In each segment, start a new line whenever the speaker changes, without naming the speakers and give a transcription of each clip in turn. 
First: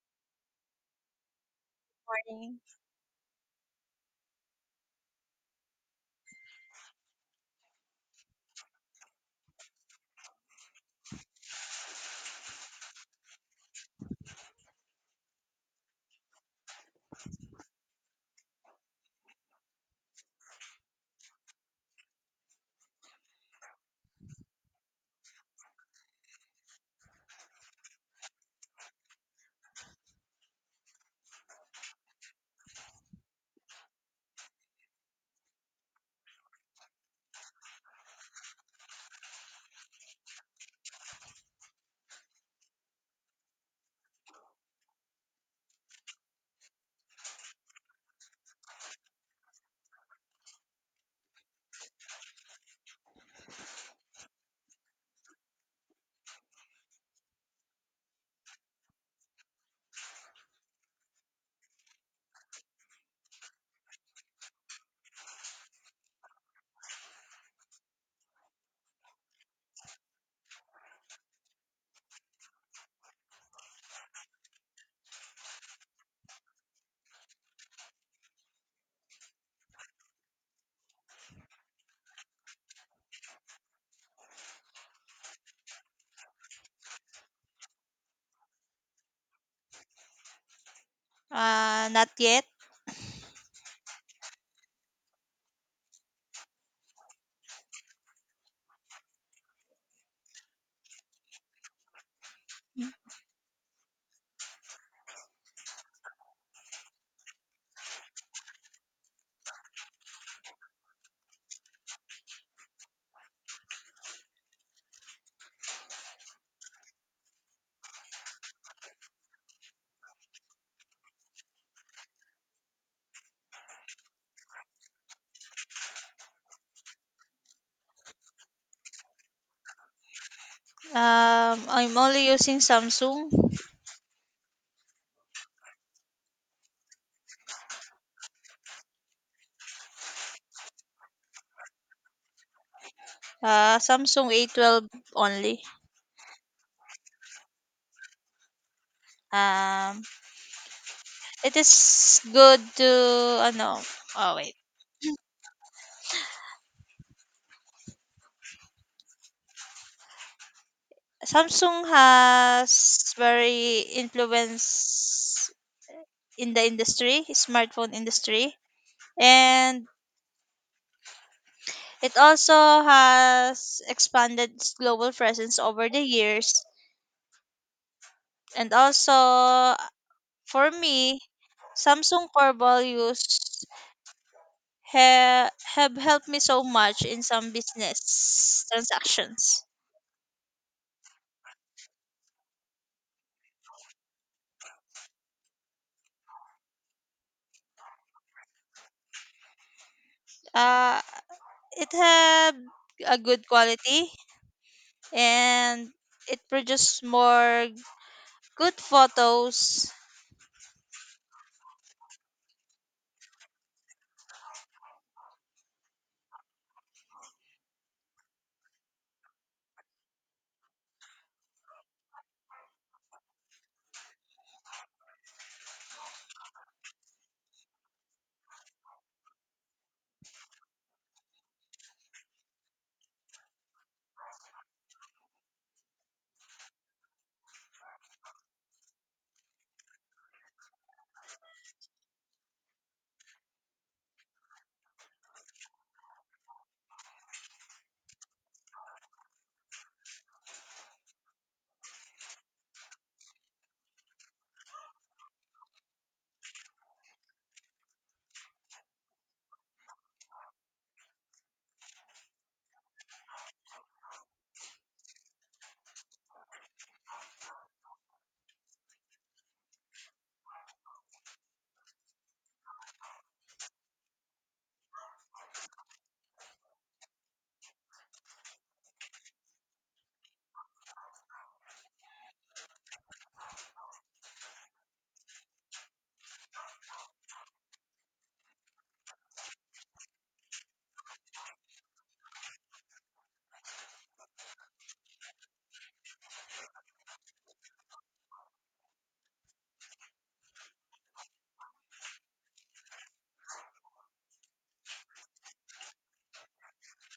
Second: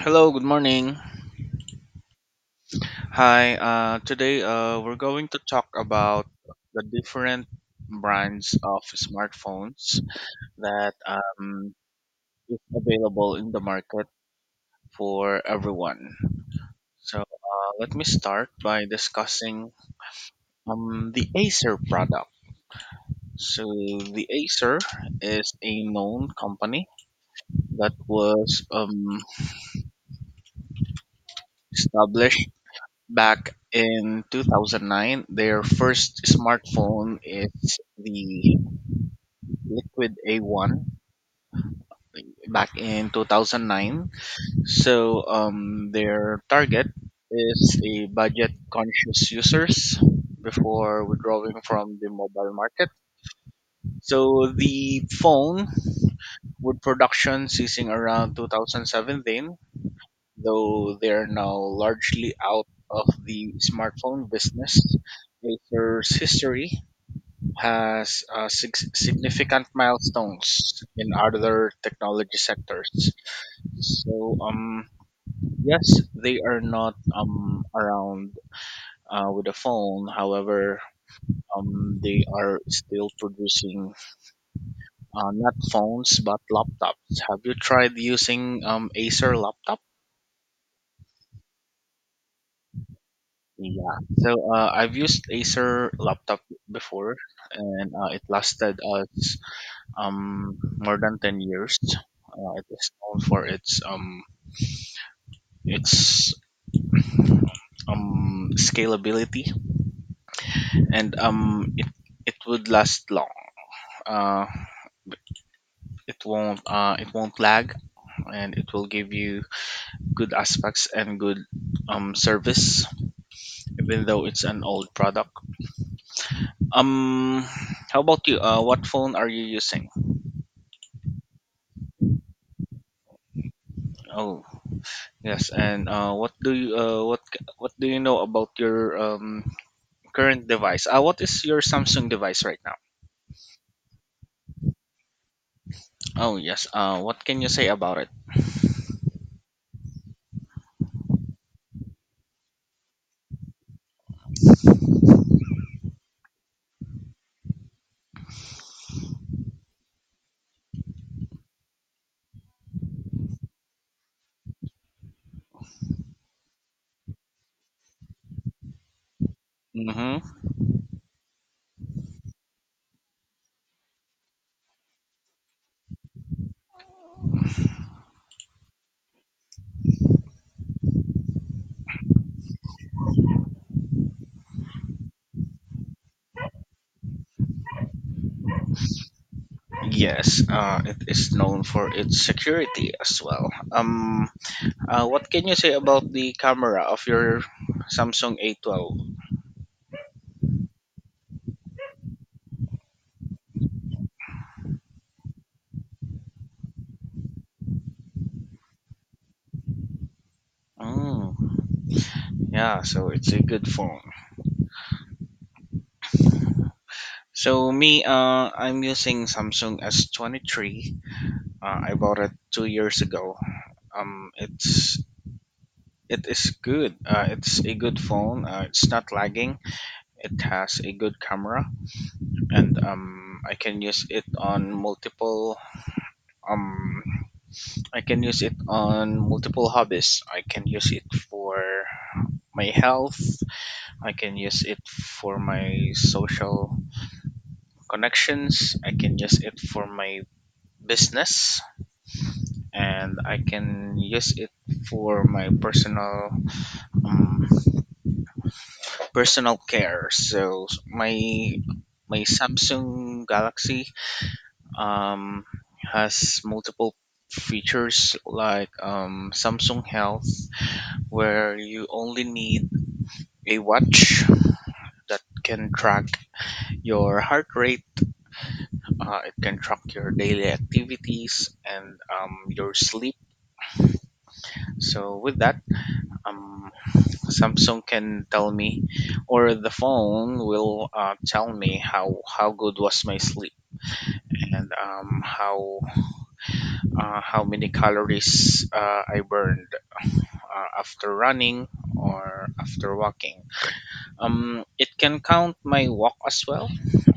Hello, good morning.
Morning.
Today we're going to talk about the different brands of smartphones that is available in the market for everyone. So let me start by discussing the Acer product. So the Acer is a known company that was established back in 2009. Their first smartphone is the Liquid A1 back in 2009. So their target is a budget conscious users before withdrawing from the mobile market. So the phone with production ceasing around 2017, though they're now largely out of the smartphone business. Acer's history has significant milestones in other technology sectors. So, um, yes, they are not around with a phone. However, they are still producing not phones but laptops. Have you tried using Acer laptop?
Not yet.
Yeah. So I've used Acer laptop before, and it lasted us more than 10 years. It is known for its scalability and it would last long. Uh, it won't lag, and it will give you good aspects and good service even though it's an old product. Um, how about you? What phone are you using?
I'm only using Samsung.
Oh, yes. And what do you know about your current device? What is your Samsung device right now?
Samsung A12 only.
Oh yes. What can you say about it?
Um, it is good to ano. Oh wait. Samsung has very influence in the industry, smartphone industry, and
Mm-hmm.
it also has expanded its global presence over the years. And also, for me, Samsung core values ha- have helped me so much in some business transactions.
Yes. It is known for its security as well. What can you say about the camera of your Samsung A12?
Uh, it had a good quality and it produced more good photos.
Mm, yeah. So it's a good phone. So me, I'm using Samsung S23. I bought it 2 years ago. Um, it's it is good. It's a good phone. It's not lagging. It has a good camera, and um, I can use it on multiple hobbies. I can use it for my health. I can use it for my social connections. I can use it for my business, and I can use it for my personal um, personal care. So my Samsung Galaxy um, has multiple features like Samsung Health, where you only need a watch that can track your heart rate. It can track your daily activities, and your sleep. So, with that, um, Samsung can tell me, or the phone will tell me how good was my sleep, and how many calories I burned after running or after walking. It can count my walk as well,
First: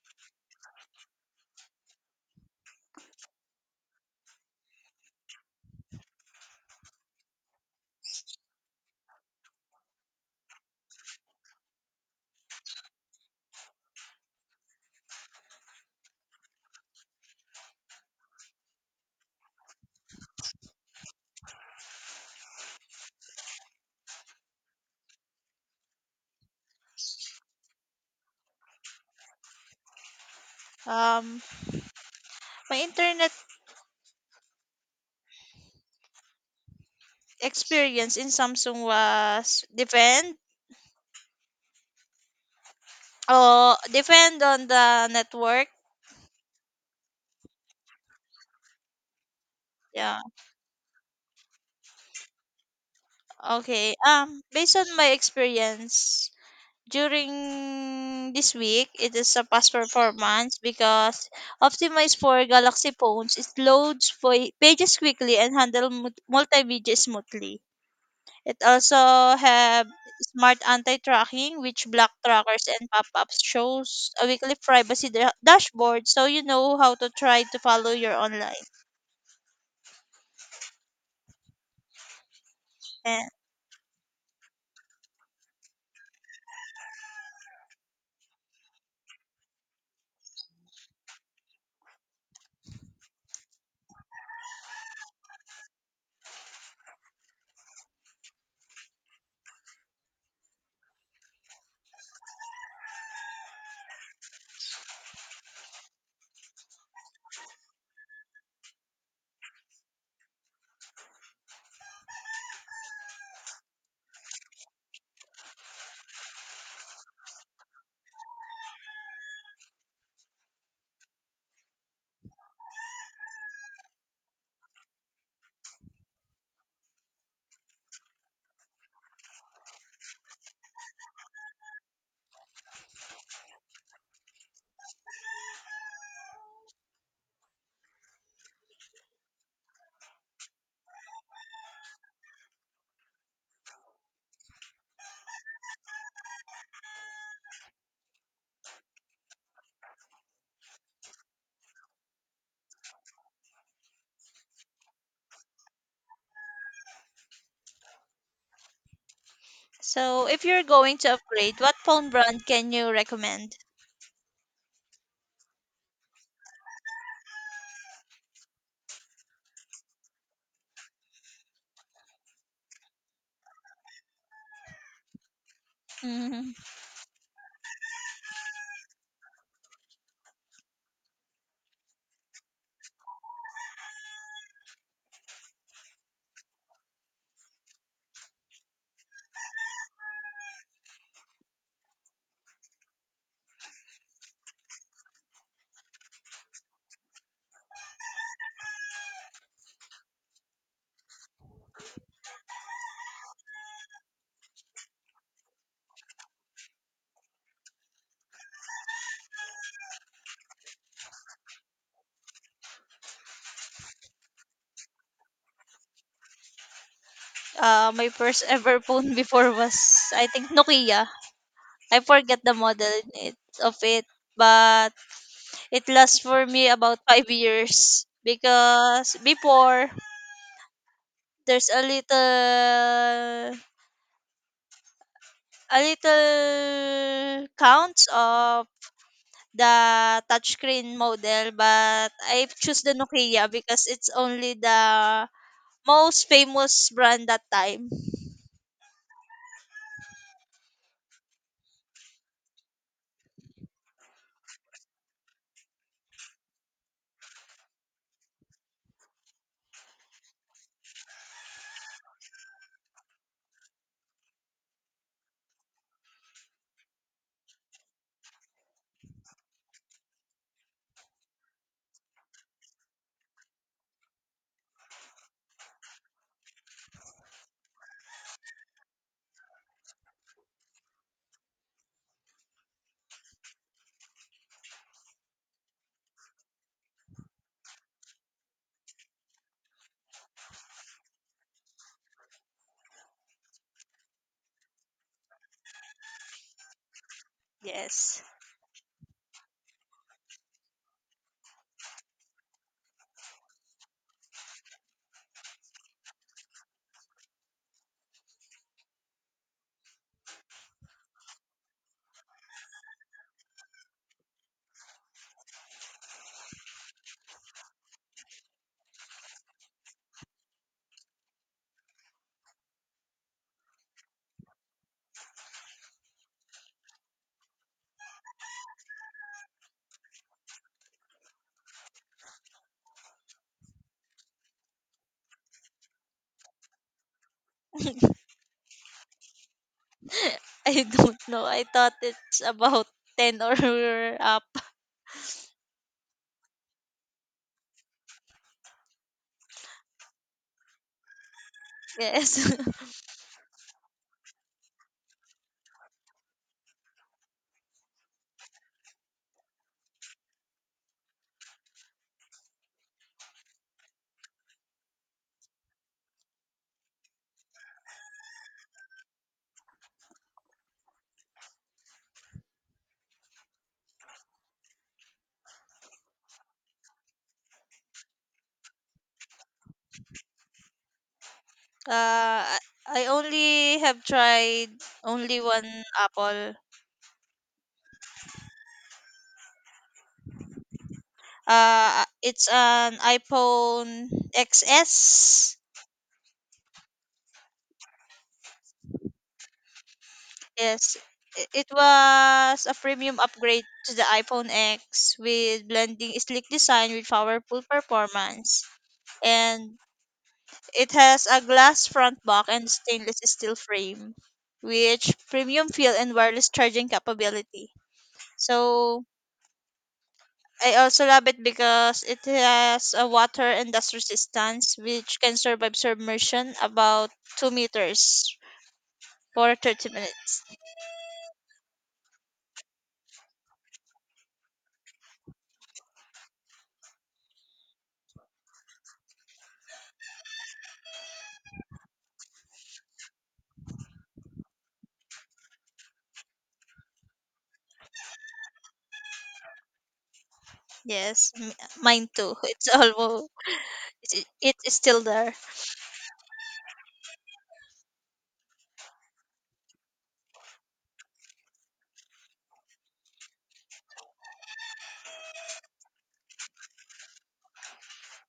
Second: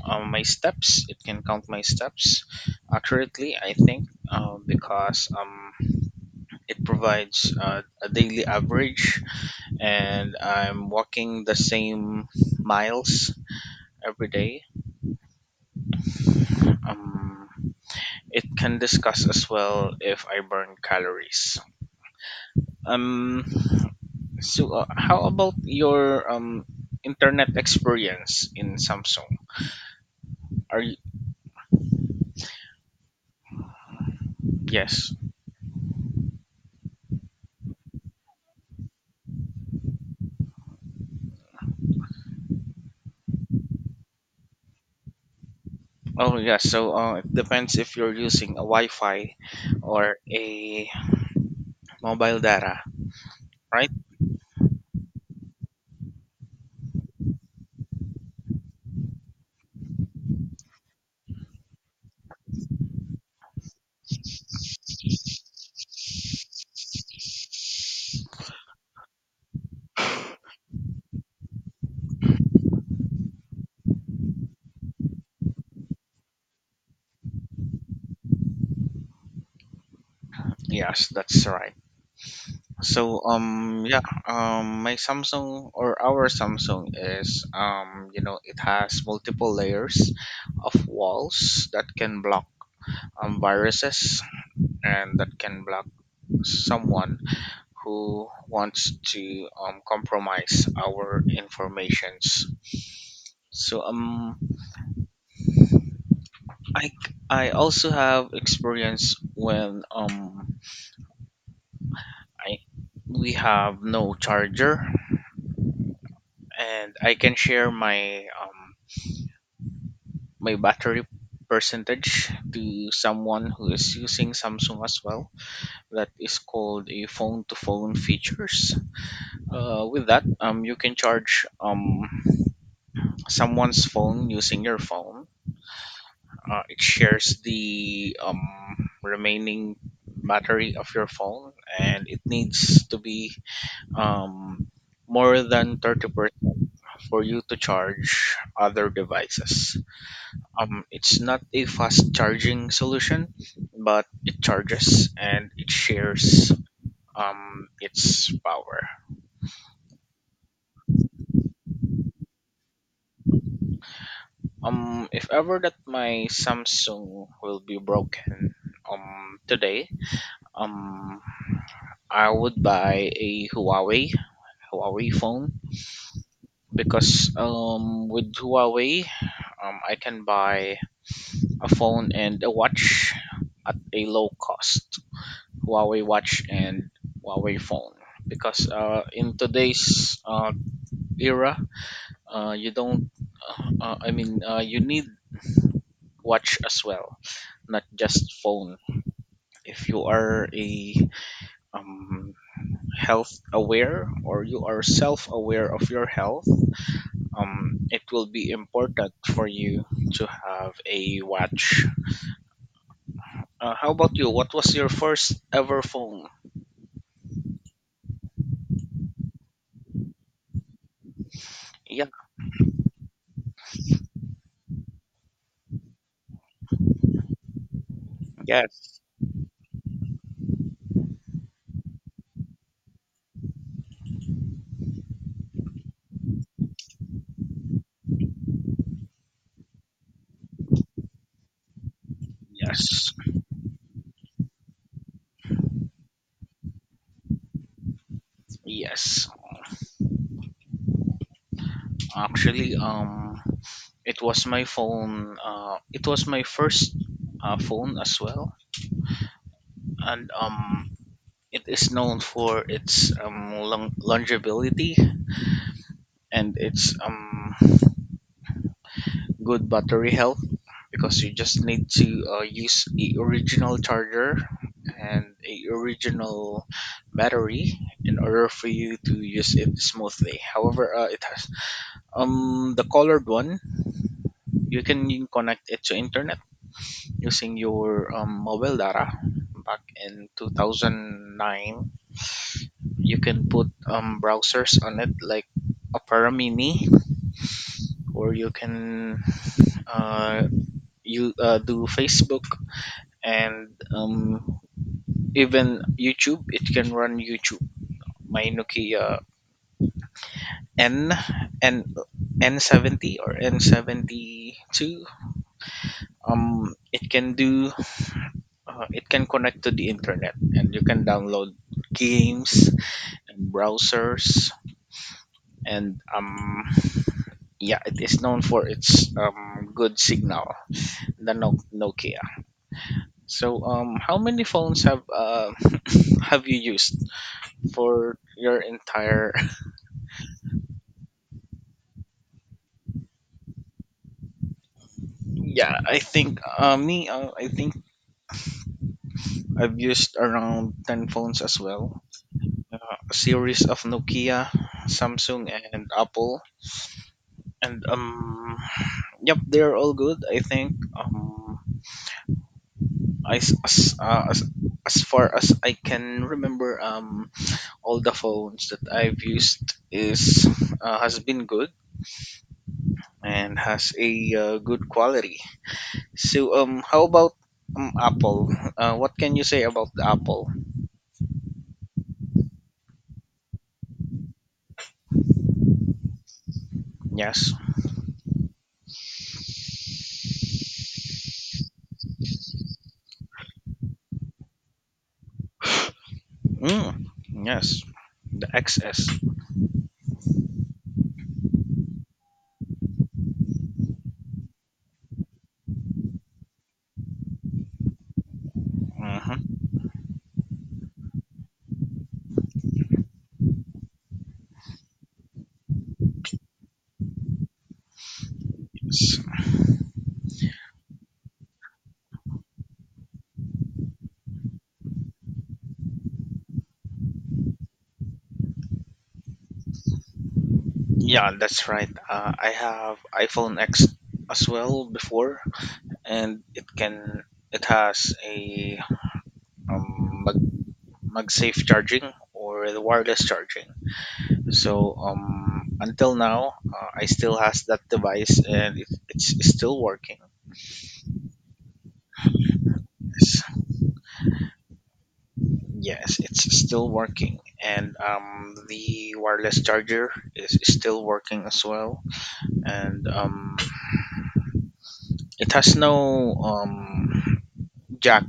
my steps. It can count my steps accurately, I think, because it provides a daily average, and I'm walking the same miles every day. Um, it can discuss as well if I burn calories. Um, how about your internet experience in Samsung? Are you?
Um, my internet
Yes?
experience in Samsung was depend oh depend on the network.
Oh yes. So, it depends if you're using a Wi-Fi or
Yeah.
a mobile data, right?
Okay. Based on my experience, during this week, it is a past performance because optimized for Galaxy phones. It loads pages quickly and handle multimedia smoothly. It also have smart anti-tracking, which block trackers and pop-ups. Shows a weekly privacy dashboard, so you know how to try to follow your online.
Yes, that's right.
And
My Samsung, or our Samsung, is, it has multiple layers of walls that can block viruses and that can block someone who wants to compromise our informations. So um, I I also have experience when I we have no charger, and I can share my battery percentage to someone who is using Samsung as well. That is called a phone to phone features. With that you can charge someone's phone using your phone. It shares the remaining battery of your phone, and it needs to be um, more than 30% for you to charge other devices. It's not a fast charging solution, but it charges and it shares its power.
so, if you're going to upgrade, what phone brand can you recommend?
If ever that my Samsung will be broken today, um, I would buy a Huawei phone because with Huawei, I can buy a phone and a watch at a low cost. Huawei watch and Huawei phone, because in today's era, you don't. I mean, you need watch as well, not just phone. If you are a um, health aware, or you are self aware of your health, it will be important for you to have a watch. How about you? What was your first ever phone?
My first ever phone before was I think Nokia. I
Yeah.
forget the model it, of it, but it lasts for me about 5 years
Yes.
because before there's a little counts of the touchscreen model, but I choose the
Yes,
Nokia because it's only the most famous brand that time.
yes. Actually, it was my phone. It was my first phone as well, and it is known for its longevity and its good battery health, because you just need to use a original charger and a original battery in order for you to use it smoothly. However, it has the colored one. You can connect it to internet using your mobile data back in 2009. You can put browsers on it like Opera Mini,
Yes.
or you can uh, you do Facebook, and even YouTube. It can run YouTube, my Nokia n n n70 or n72. It can do it can connect to the internet, and you can download games and browsers. And yeah, it is known for its good signal, the Nokia. So how many phones have you used for your entire?
I don't know. I thought it's about 10 or up.
Yeah, I think, me I think I've used around 10 phones as well.
Yes.
A series of Nokia, Samsung, and Apple. And yep, they're all good. I think I s- as far as I can remember, all the phones that I've used is has been good and has a good quality. So how about Apple? What can you say about the Apple?
Uh, I I only have tried only one Apple.
Yes.
It's an iPhone XS.
Mm, yes. The XS.
Yes. It was a premium upgrade to the iPhone X with blending sleek design with powerful performance. And it has a glass front back and stainless steel frame, which premium feel and wireless charging capability. So
S-
I also love it because it has a water and dust resistance, which can survive submersion about 2 meters for 30 minutes.
Yeah, that's right. I have iPhone X as well before, and it has a um, mag MagSafe charging, or the wireless charging. So until now, I still has that device, and it's still working.
Yes, mine too. It's almost it's, it's still there.
Yes, yes, it's still working, and the wireless charger is still working as well, and it has no jack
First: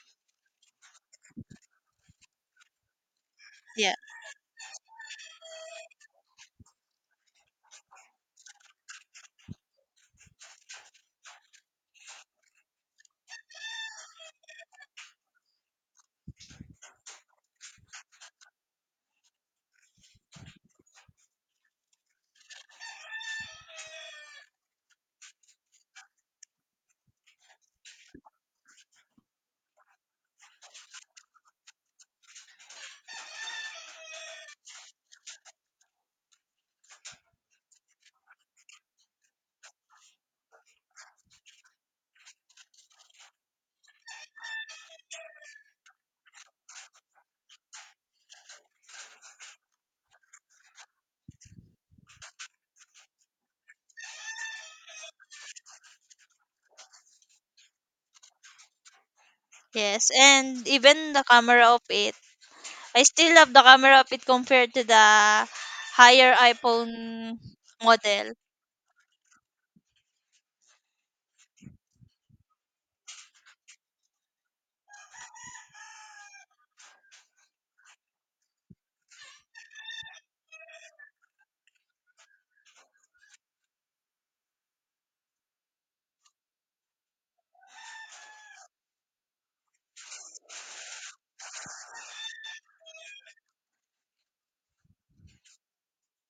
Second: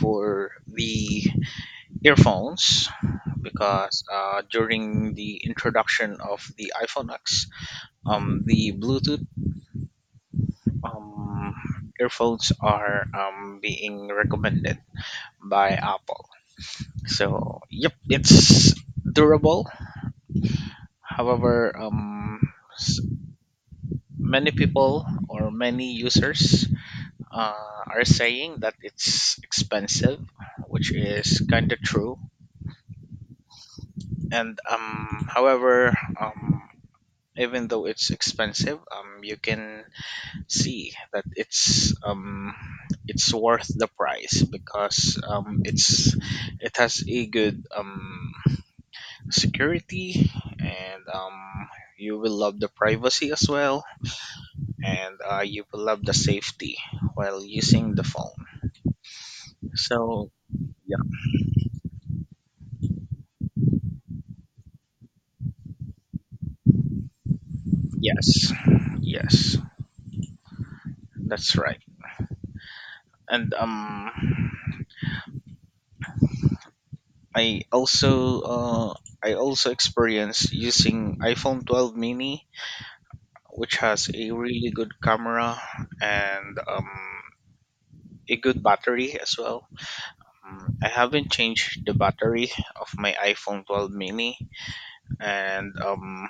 for the earphones
Yeah.
because during the introduction of the iPhone X, the Bluetooth um, earphones are being recommended by Apple. So, yep, it's durable. However, s- many people or many users uh, are saying that it's expensive, which is kind of true. And however um even though it's expensive, you can see that it's worth the price, because it has a good security, and you will love the privacy as well, and you will love the safety while using the phone.
Yes,
So
and
yeah.
even the camera of it, I still love the camera of it compared to the higher iPhone model.
Yes, yes, that's right. And I also uh, I also experienced using iPhone 12 mini, which has a really good camera and a good battery as well. I haven't changed the battery of my iPhone 12 mini, and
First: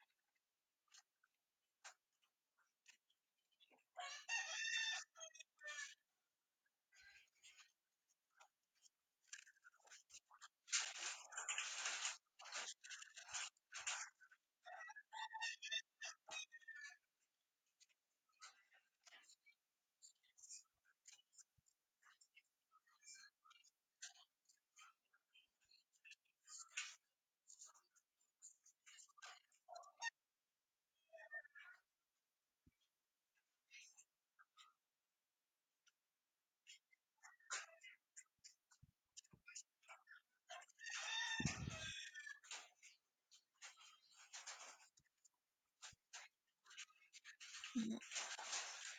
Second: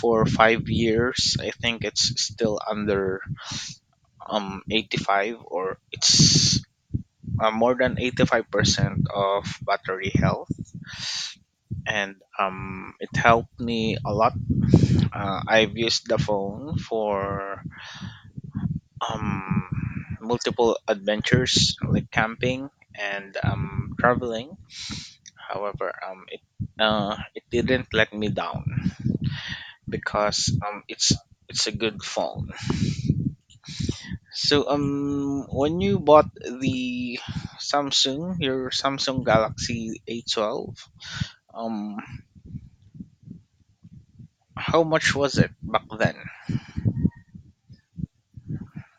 for 5 years, I think it's still under 85, or it's more than 85% of battery health, and it helped me a lot. I've used the phone for multiple adventures like camping and traveling. However, it didn't let me down because it's a good phone. So when you bought the Samsung, your Samsung Galaxy A12, um, how much was it back then?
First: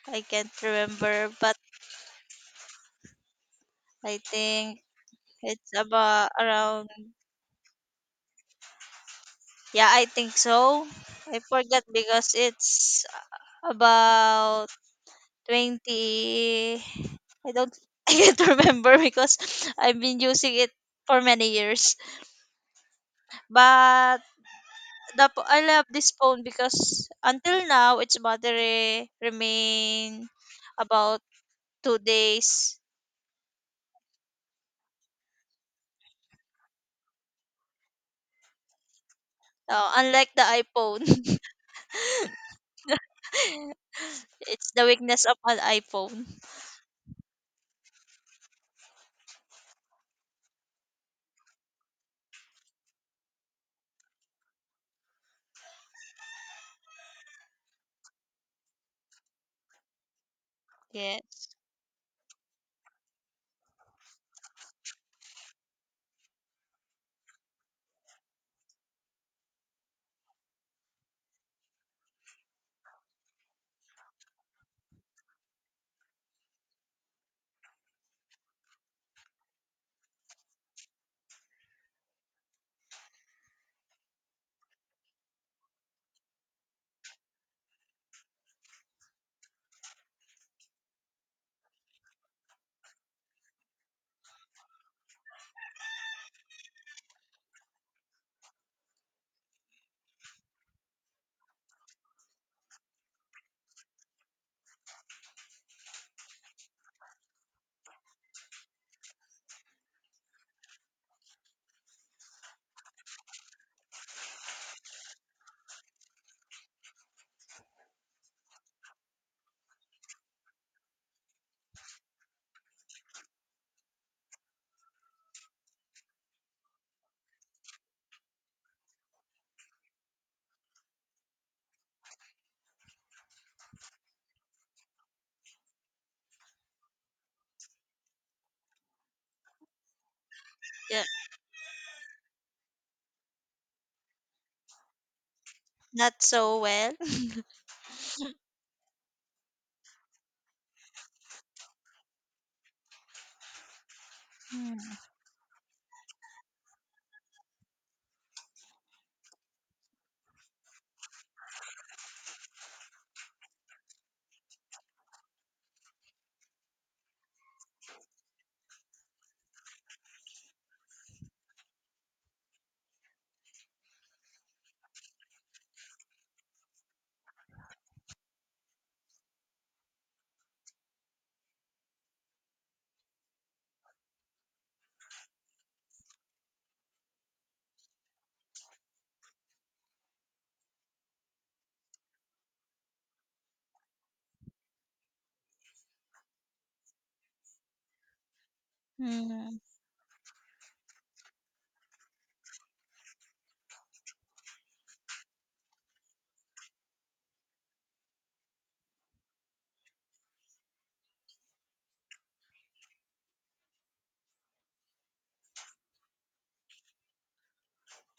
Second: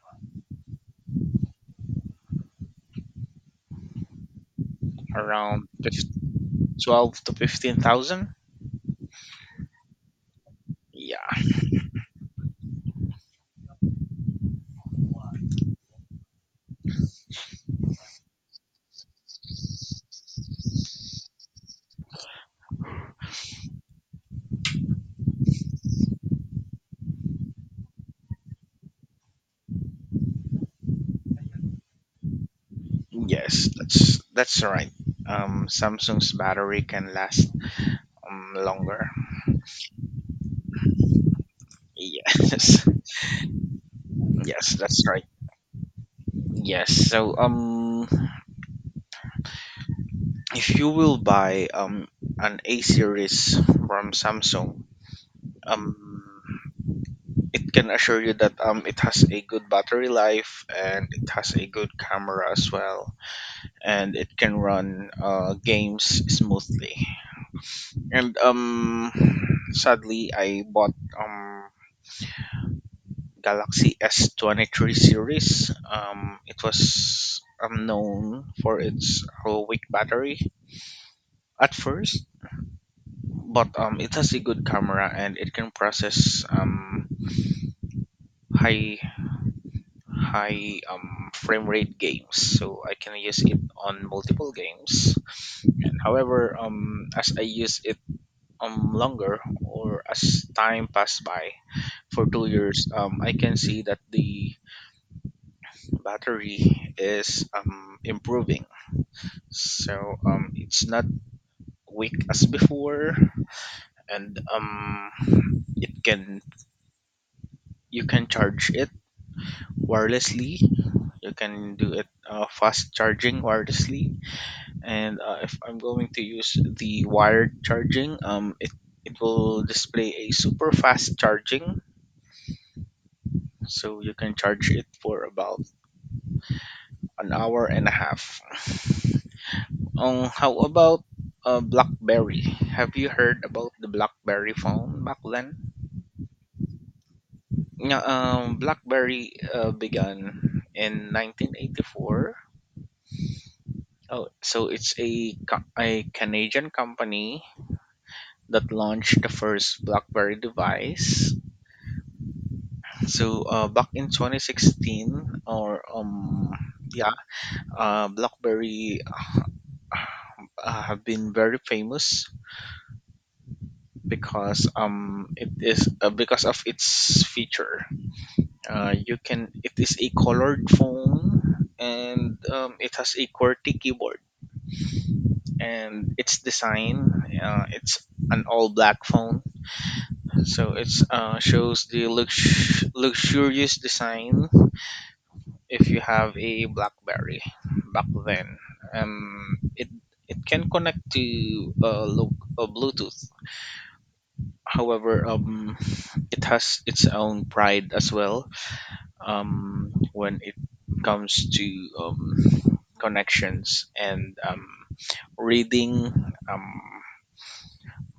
I can't remember, but I think
Around
it's
fif-
about around.
12 to 15,000?
Yeah, I think so. I
Yeah.
forgot because it's about 20. I don't. I can't remember because I've been using it for many years. But I love this phone because until now its battery remain about 2 days.
Yes, that's right. Samsung's battery can last longer.
Uh, unlike the iPhone,
Yes,
it's
yes,
the
that's right.
weakness of an iPhone.
Yes, so if you will buy an A series from Samsung, um, it can assure you that it has a good battery life, and it
Yes.
has a good camera as well, and it can run games smoothly. And sadly, I bought Galaxy S23 series. It was Known for its low weak battery at first, but it has a good camera, and it can process high high frame rate games. So I can use it on multiple games. And however, as I use it longer, or as time passed by for 2 years, I can see that the battery is improving. So it's not weak as before, and it can you can charge it wirelessly. You can do it fast charging wirelessly, and if I'm going to use the wired charging, it will display a super fast charging, so you can charge it for about an hour and a half. How about
Yeah.
BlackBerry? Have you heard about the BlackBerry phone back then?
Not so well.
Yeah, BlackBerry began in 1984. Oh, so it's
Mm,
a a Canadian company that launched the first BlackBerry device. So back in 2016, yeah, BlackBerry have been very famous because it is because of its feature. You can it is a colored phone, and it has a QWERTY keyboard, and its design it's an all black phone, so it's shows the luxurious design if you have a blackberry back then. um
mm,
it it can connect to bluetooth. However, it has its own pride as well, when it comes to um connections and reading um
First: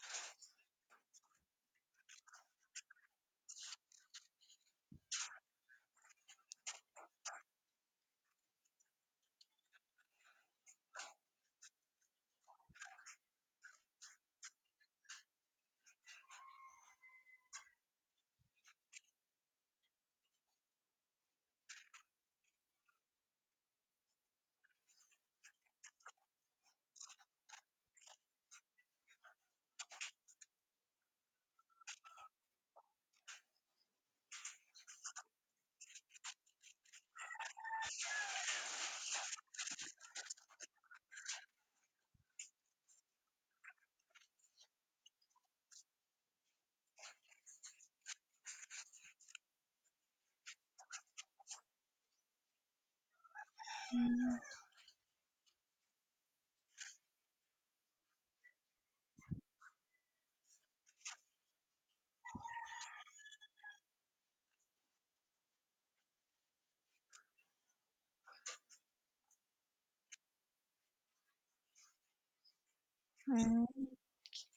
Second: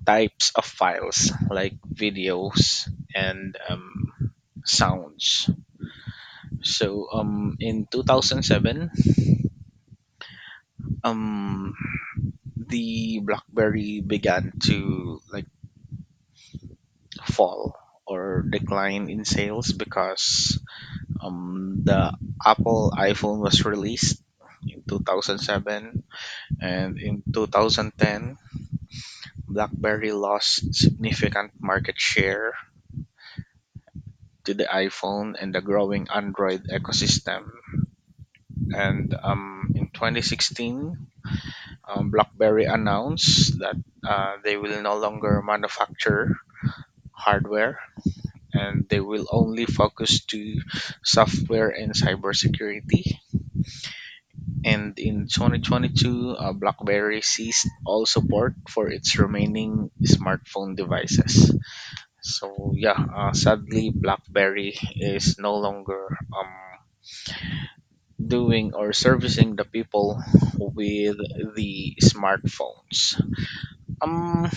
types of files like videos and sounds. So in 2007, um, the BlackBerry began to like fall or decline in sales because the Apple iPhone was released in 2007, and in 2010 BlackBerry lost significant market share to the iPhone and the growing Android ecosystem. And in 2016, BlackBerry announced that they will no longer manufacture hardware, and they will only focus to software and cybersecurity.
mm,
And in 2022, BlackBerry ceased all support for its remaining smartphone devices. So yeah, sadly, BlackBerry is no longer doing or servicing the people with the smartphones.
mm.
Um,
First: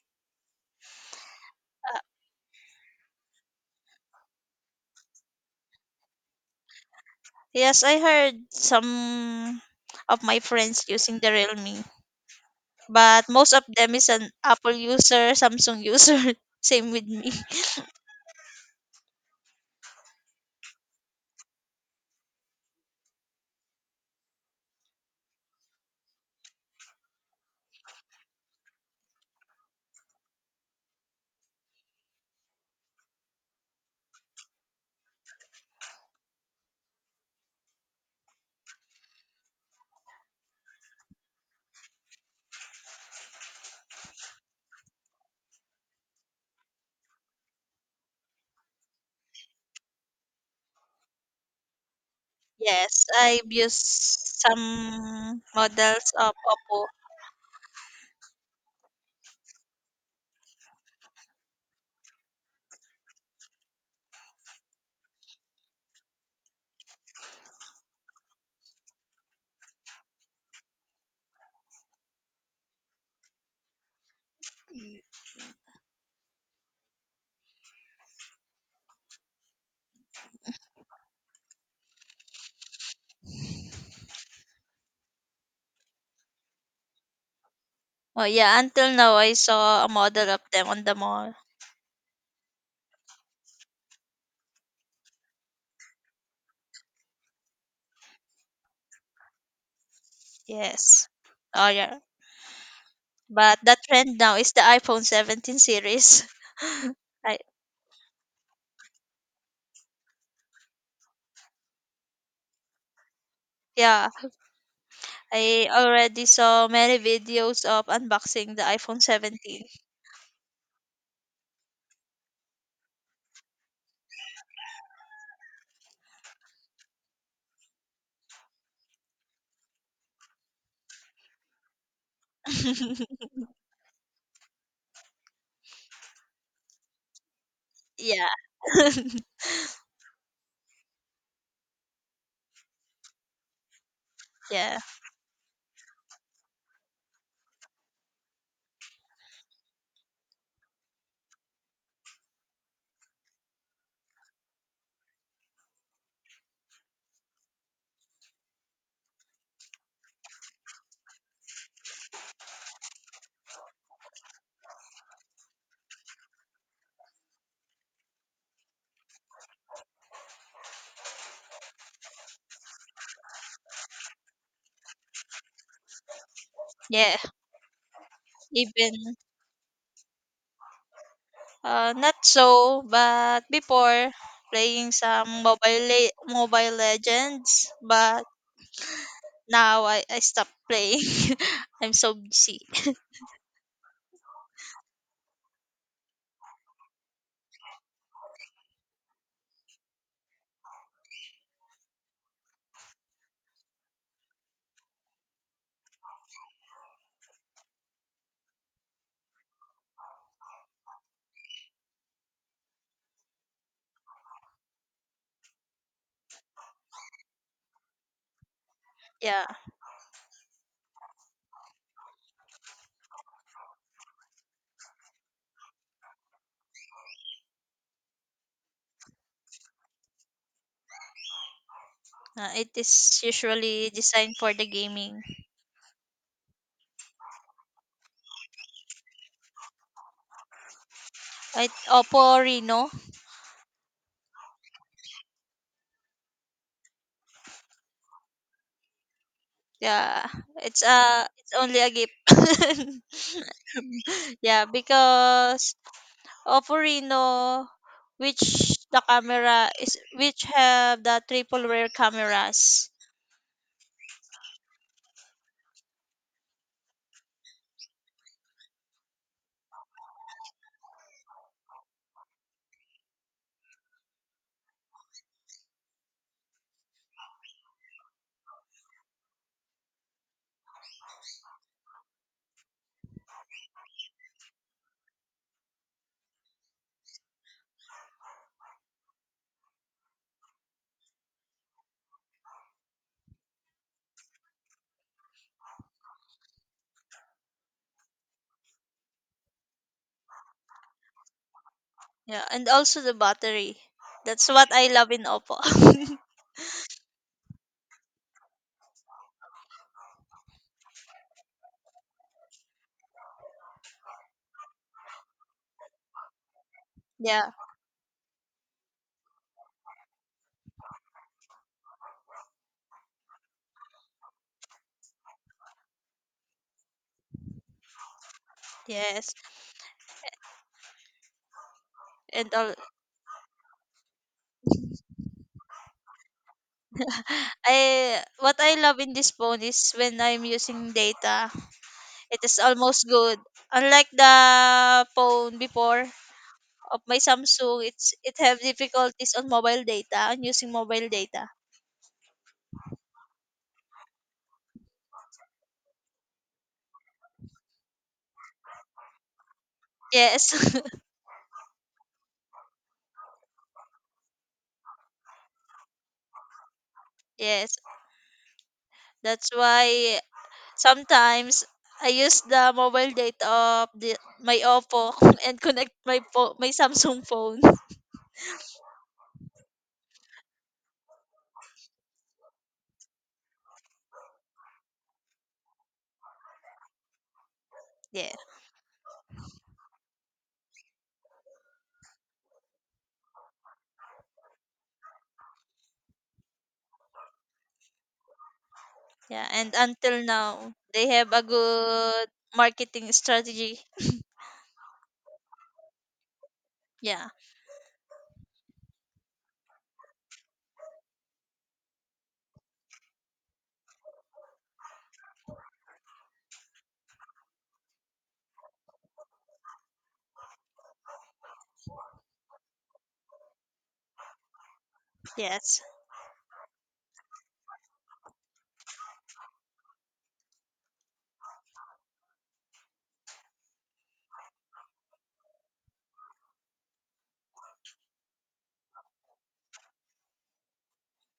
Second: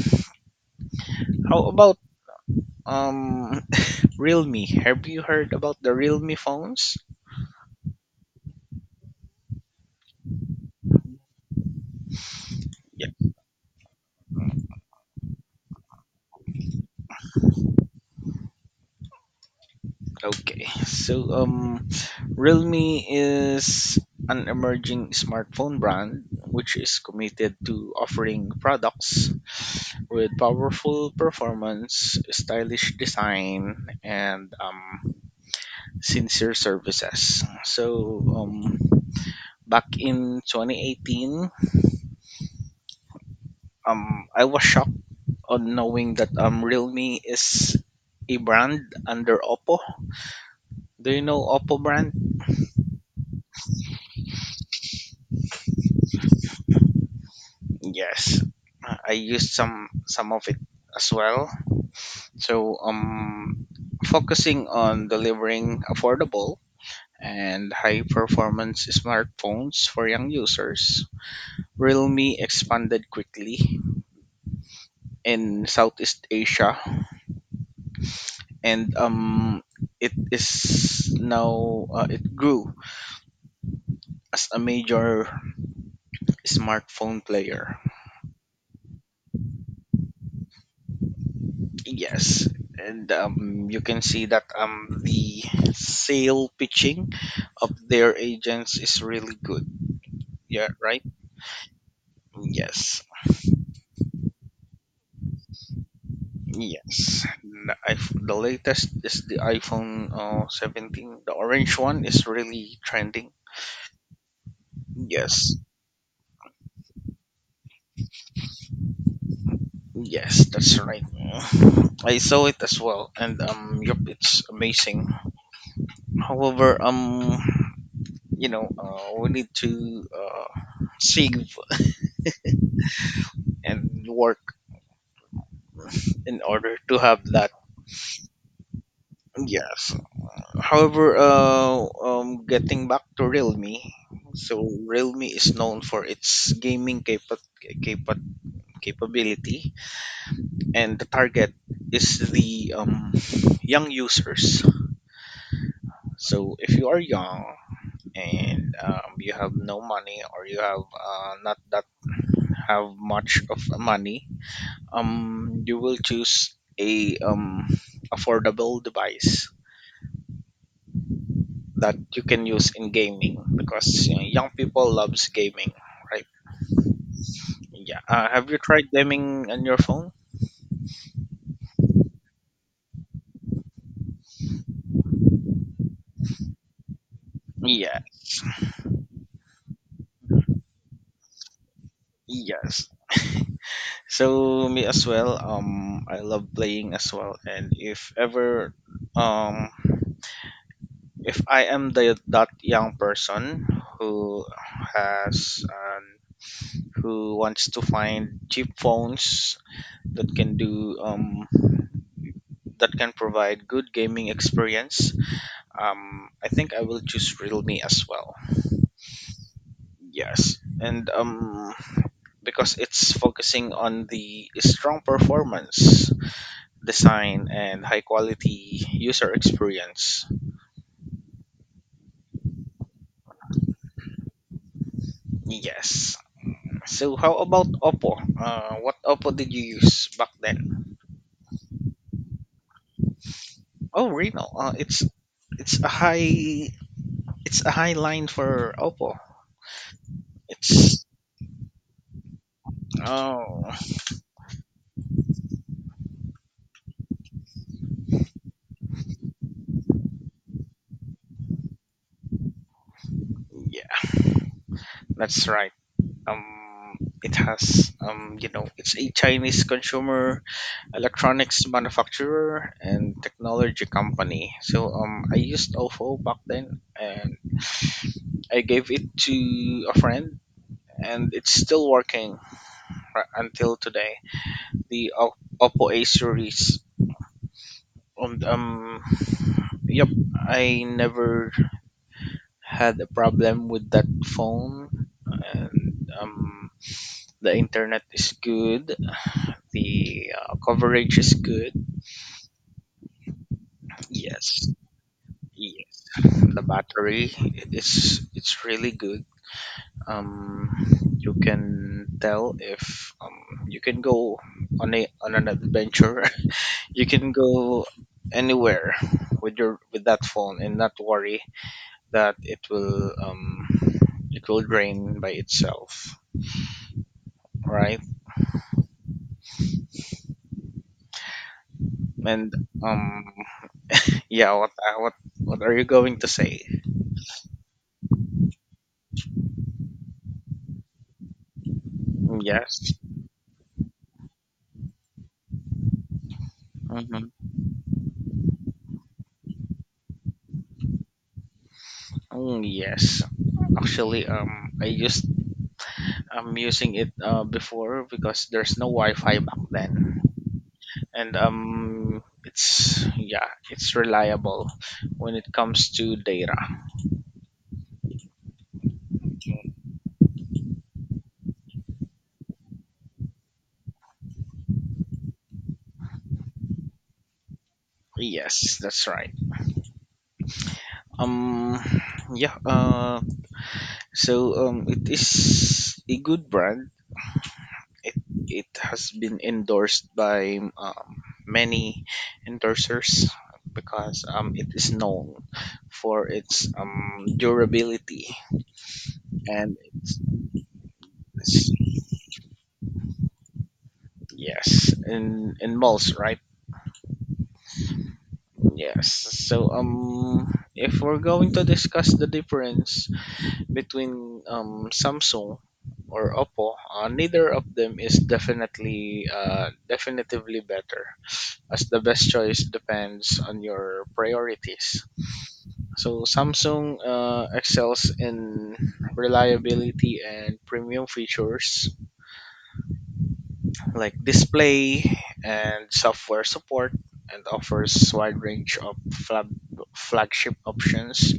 how about
Uh,
um Realme? Have you heard about the Realme phones?
yes, I heard some of my friends using the Realme,
Yeah.
but most of them is an Apple user, Samsung user. Same with me.
Okay. So Realme is an emerging smartphone brand which is committed to offering products with powerful performance, stylish design, and sincere services. So back in 2018, I was shocked on knowing that Realme is a brand under Oppo. Do you know Oppo brand?
Yes, I've used some models of Oppo.
Yes. I used some of it as well. So focusing on delivering affordable and high performance smartphones for young users, Realme expanded quickly in Southeast Asia, and it is now it grew as a major smartphone player.
Oh yeah, until now I saw a model of them on the mall.
Yes, and you can see that the sale pitching of their agents is really good. Yeah, right.
Yes. Oh yeah.
Yes,
But the trend now is the iPhone 17 series.
yes.
I
The latest is the iPhone 17. The orange one is really trending.
yeah,
Yes,
I already saw many videos of unboxing the iPhone 17.
yes, that's right. I saw it as well, and yep, it's amazing. However, you know, we need to save and work in order to have that.
Yeah.
Yes. However, getting back to Realme, so
Yeah.
Realme is known for its capa- capability, and the target is the young users. So if you are young, and you have no money, or you have not that have much of money, you will choose a affordable device that you can use in gaming, because you know, young people loves gaming, right?
Yeah.
Yeah. Have you tried
Even
gaming on your phone?
not so, but before playing some mobile legends,
Yeah.
but now I stopped playing. I'm so busy.
Yes, so me as well. I love playing as well, and if ever um if I am the that young person who has who wants to find cheap phones that can do that can provide good gaming experience, I think I will choose Realme as well.
Yeah.
Yes, and because it's focusing on the strong performance, design, and high quality user experience.
It is usually designed for the gaming.
Yes. So how about Oppo? What Oppo did you use back then?
It Oppo Reno.
Oh, Reno. It's a high it's a high line for Oppo.
Yeah,
It's
it's only a gift.
oh
Yeah, because Oppo Reno, which the camera is which have the triple rear cameras.
yeah, that's right. Um, it has, you know, it's a Chinese consumer electronics manufacturer and technology company. So I used OFO back then, and I gave it to a friend, and it's still working until today. The Oppo A series. And, yep, I never had a problem with that phone, and the internet is good, the coverage is good.
Yeah, and also the battery. That's
Yes,
what I love in Oppo.
yes. The battery, it's really good. Um, you can tell if you can go on a on an adventure. You can
Yeah.
go anywhere with your with that phone and not worry that it will drain by itself, right?
Yes.
And
And all,
um yeah, what are you going to say?
I, what I love in this phone is when I'm using data, it is
Yes.
almost good. Unlike the phone before, of my
Mm-hmm.
Samsung, it have difficulties on mobile data, on using mobile data.
Mm, yes. Actually, I'm using it before because there's no Wi-Fi back then,
Yes.
and it's yeah, it's reliable when it comes to data.
Yes. That's why sometimes I use the mobile data of my Oppo and connect my Samsung phone.
Yes, that's right. Um, yeah. So it is a good brand. It
Yeah.
it has been endorsed by many endorsers because it is known for its durability
Yeah, and
and
until now they have a
its.
good marketing strategy.
Yes, in malls, right?
Yeah.
Yes. So if we're going to discuss the difference between Samsung or Oppo, neither of them is definitely definitively better, as the best choice depends on your priorities.
Yes.
So Samsung excels in reliability and premium features, like display and software support, and offers wide range of flagship options.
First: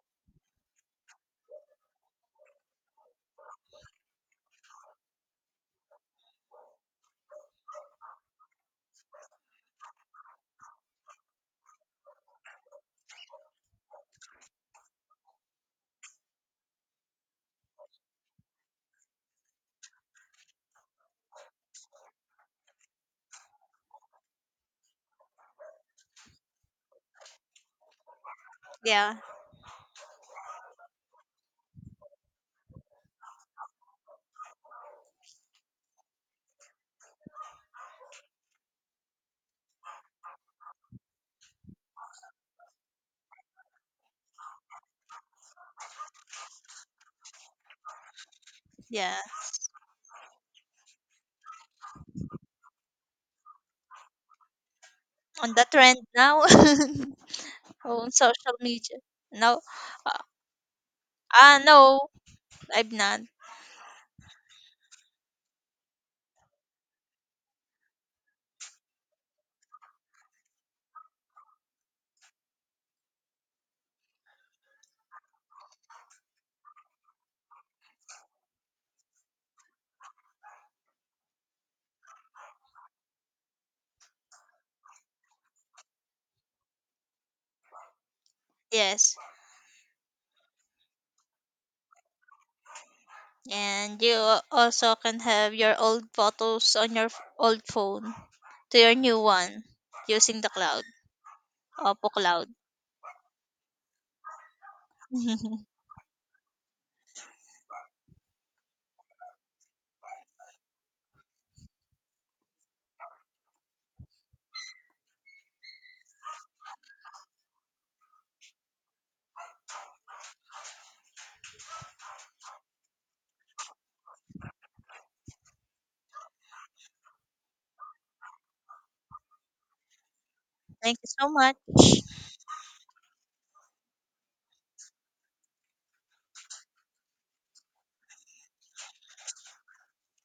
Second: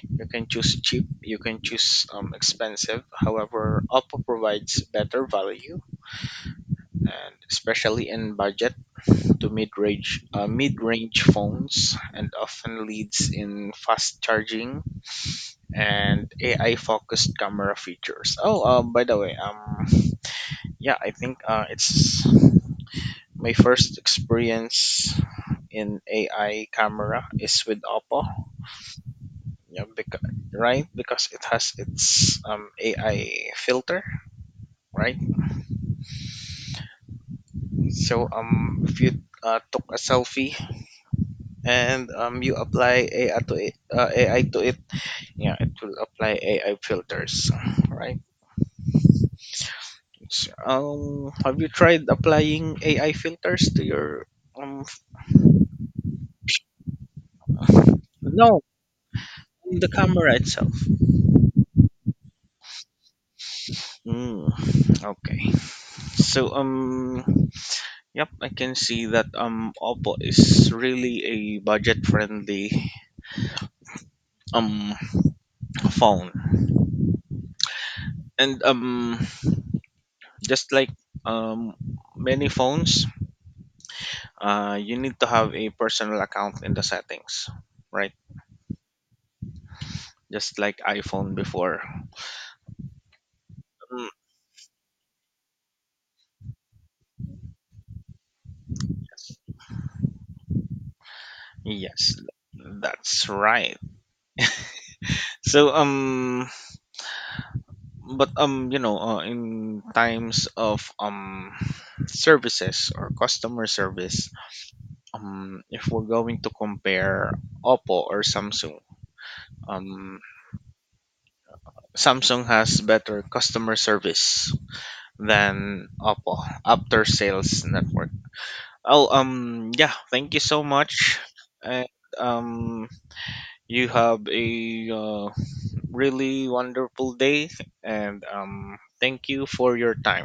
You can choose cheap, you can choose expensive. However, Oppo provides better value, and especially in budget to mid-range phones, and often leads in fast charging and AI focused camera features. Oh, by the way, yeah, I think it's my first experience in AI camera is with Oppo,
Yeah.
yeah, because, right? Because it has its AI filter, right? So if you took a selfie and you apply AI to it, yeah, it will apply AI filters, right?
Yeah.
So, have you tried applying AI filters to your um? f-
On the trend now on social
No,
media. No.
the
Uh,
camera itself.
no, I'm not.
Mm, okay. So yep, I can see that Oppo is really a budget friendly um phone. And just like um many phones, you need to have a personal account in the settings, right?
Yes.
Just like iPhone before.
And
Mm,
you also can have your old photos on your old phone to your new one using the cloud, Oppo
yes,
Cloud.
that's right. So but you know, in times of services or customer service, if we're going to compare Oppo or Samsung, um, Samsung has better customer service than Oppo after sales network. Oh, yeah, thank you so
Thank you
much.
so much.
And um, you have a really wonderful day, and thank you for your time.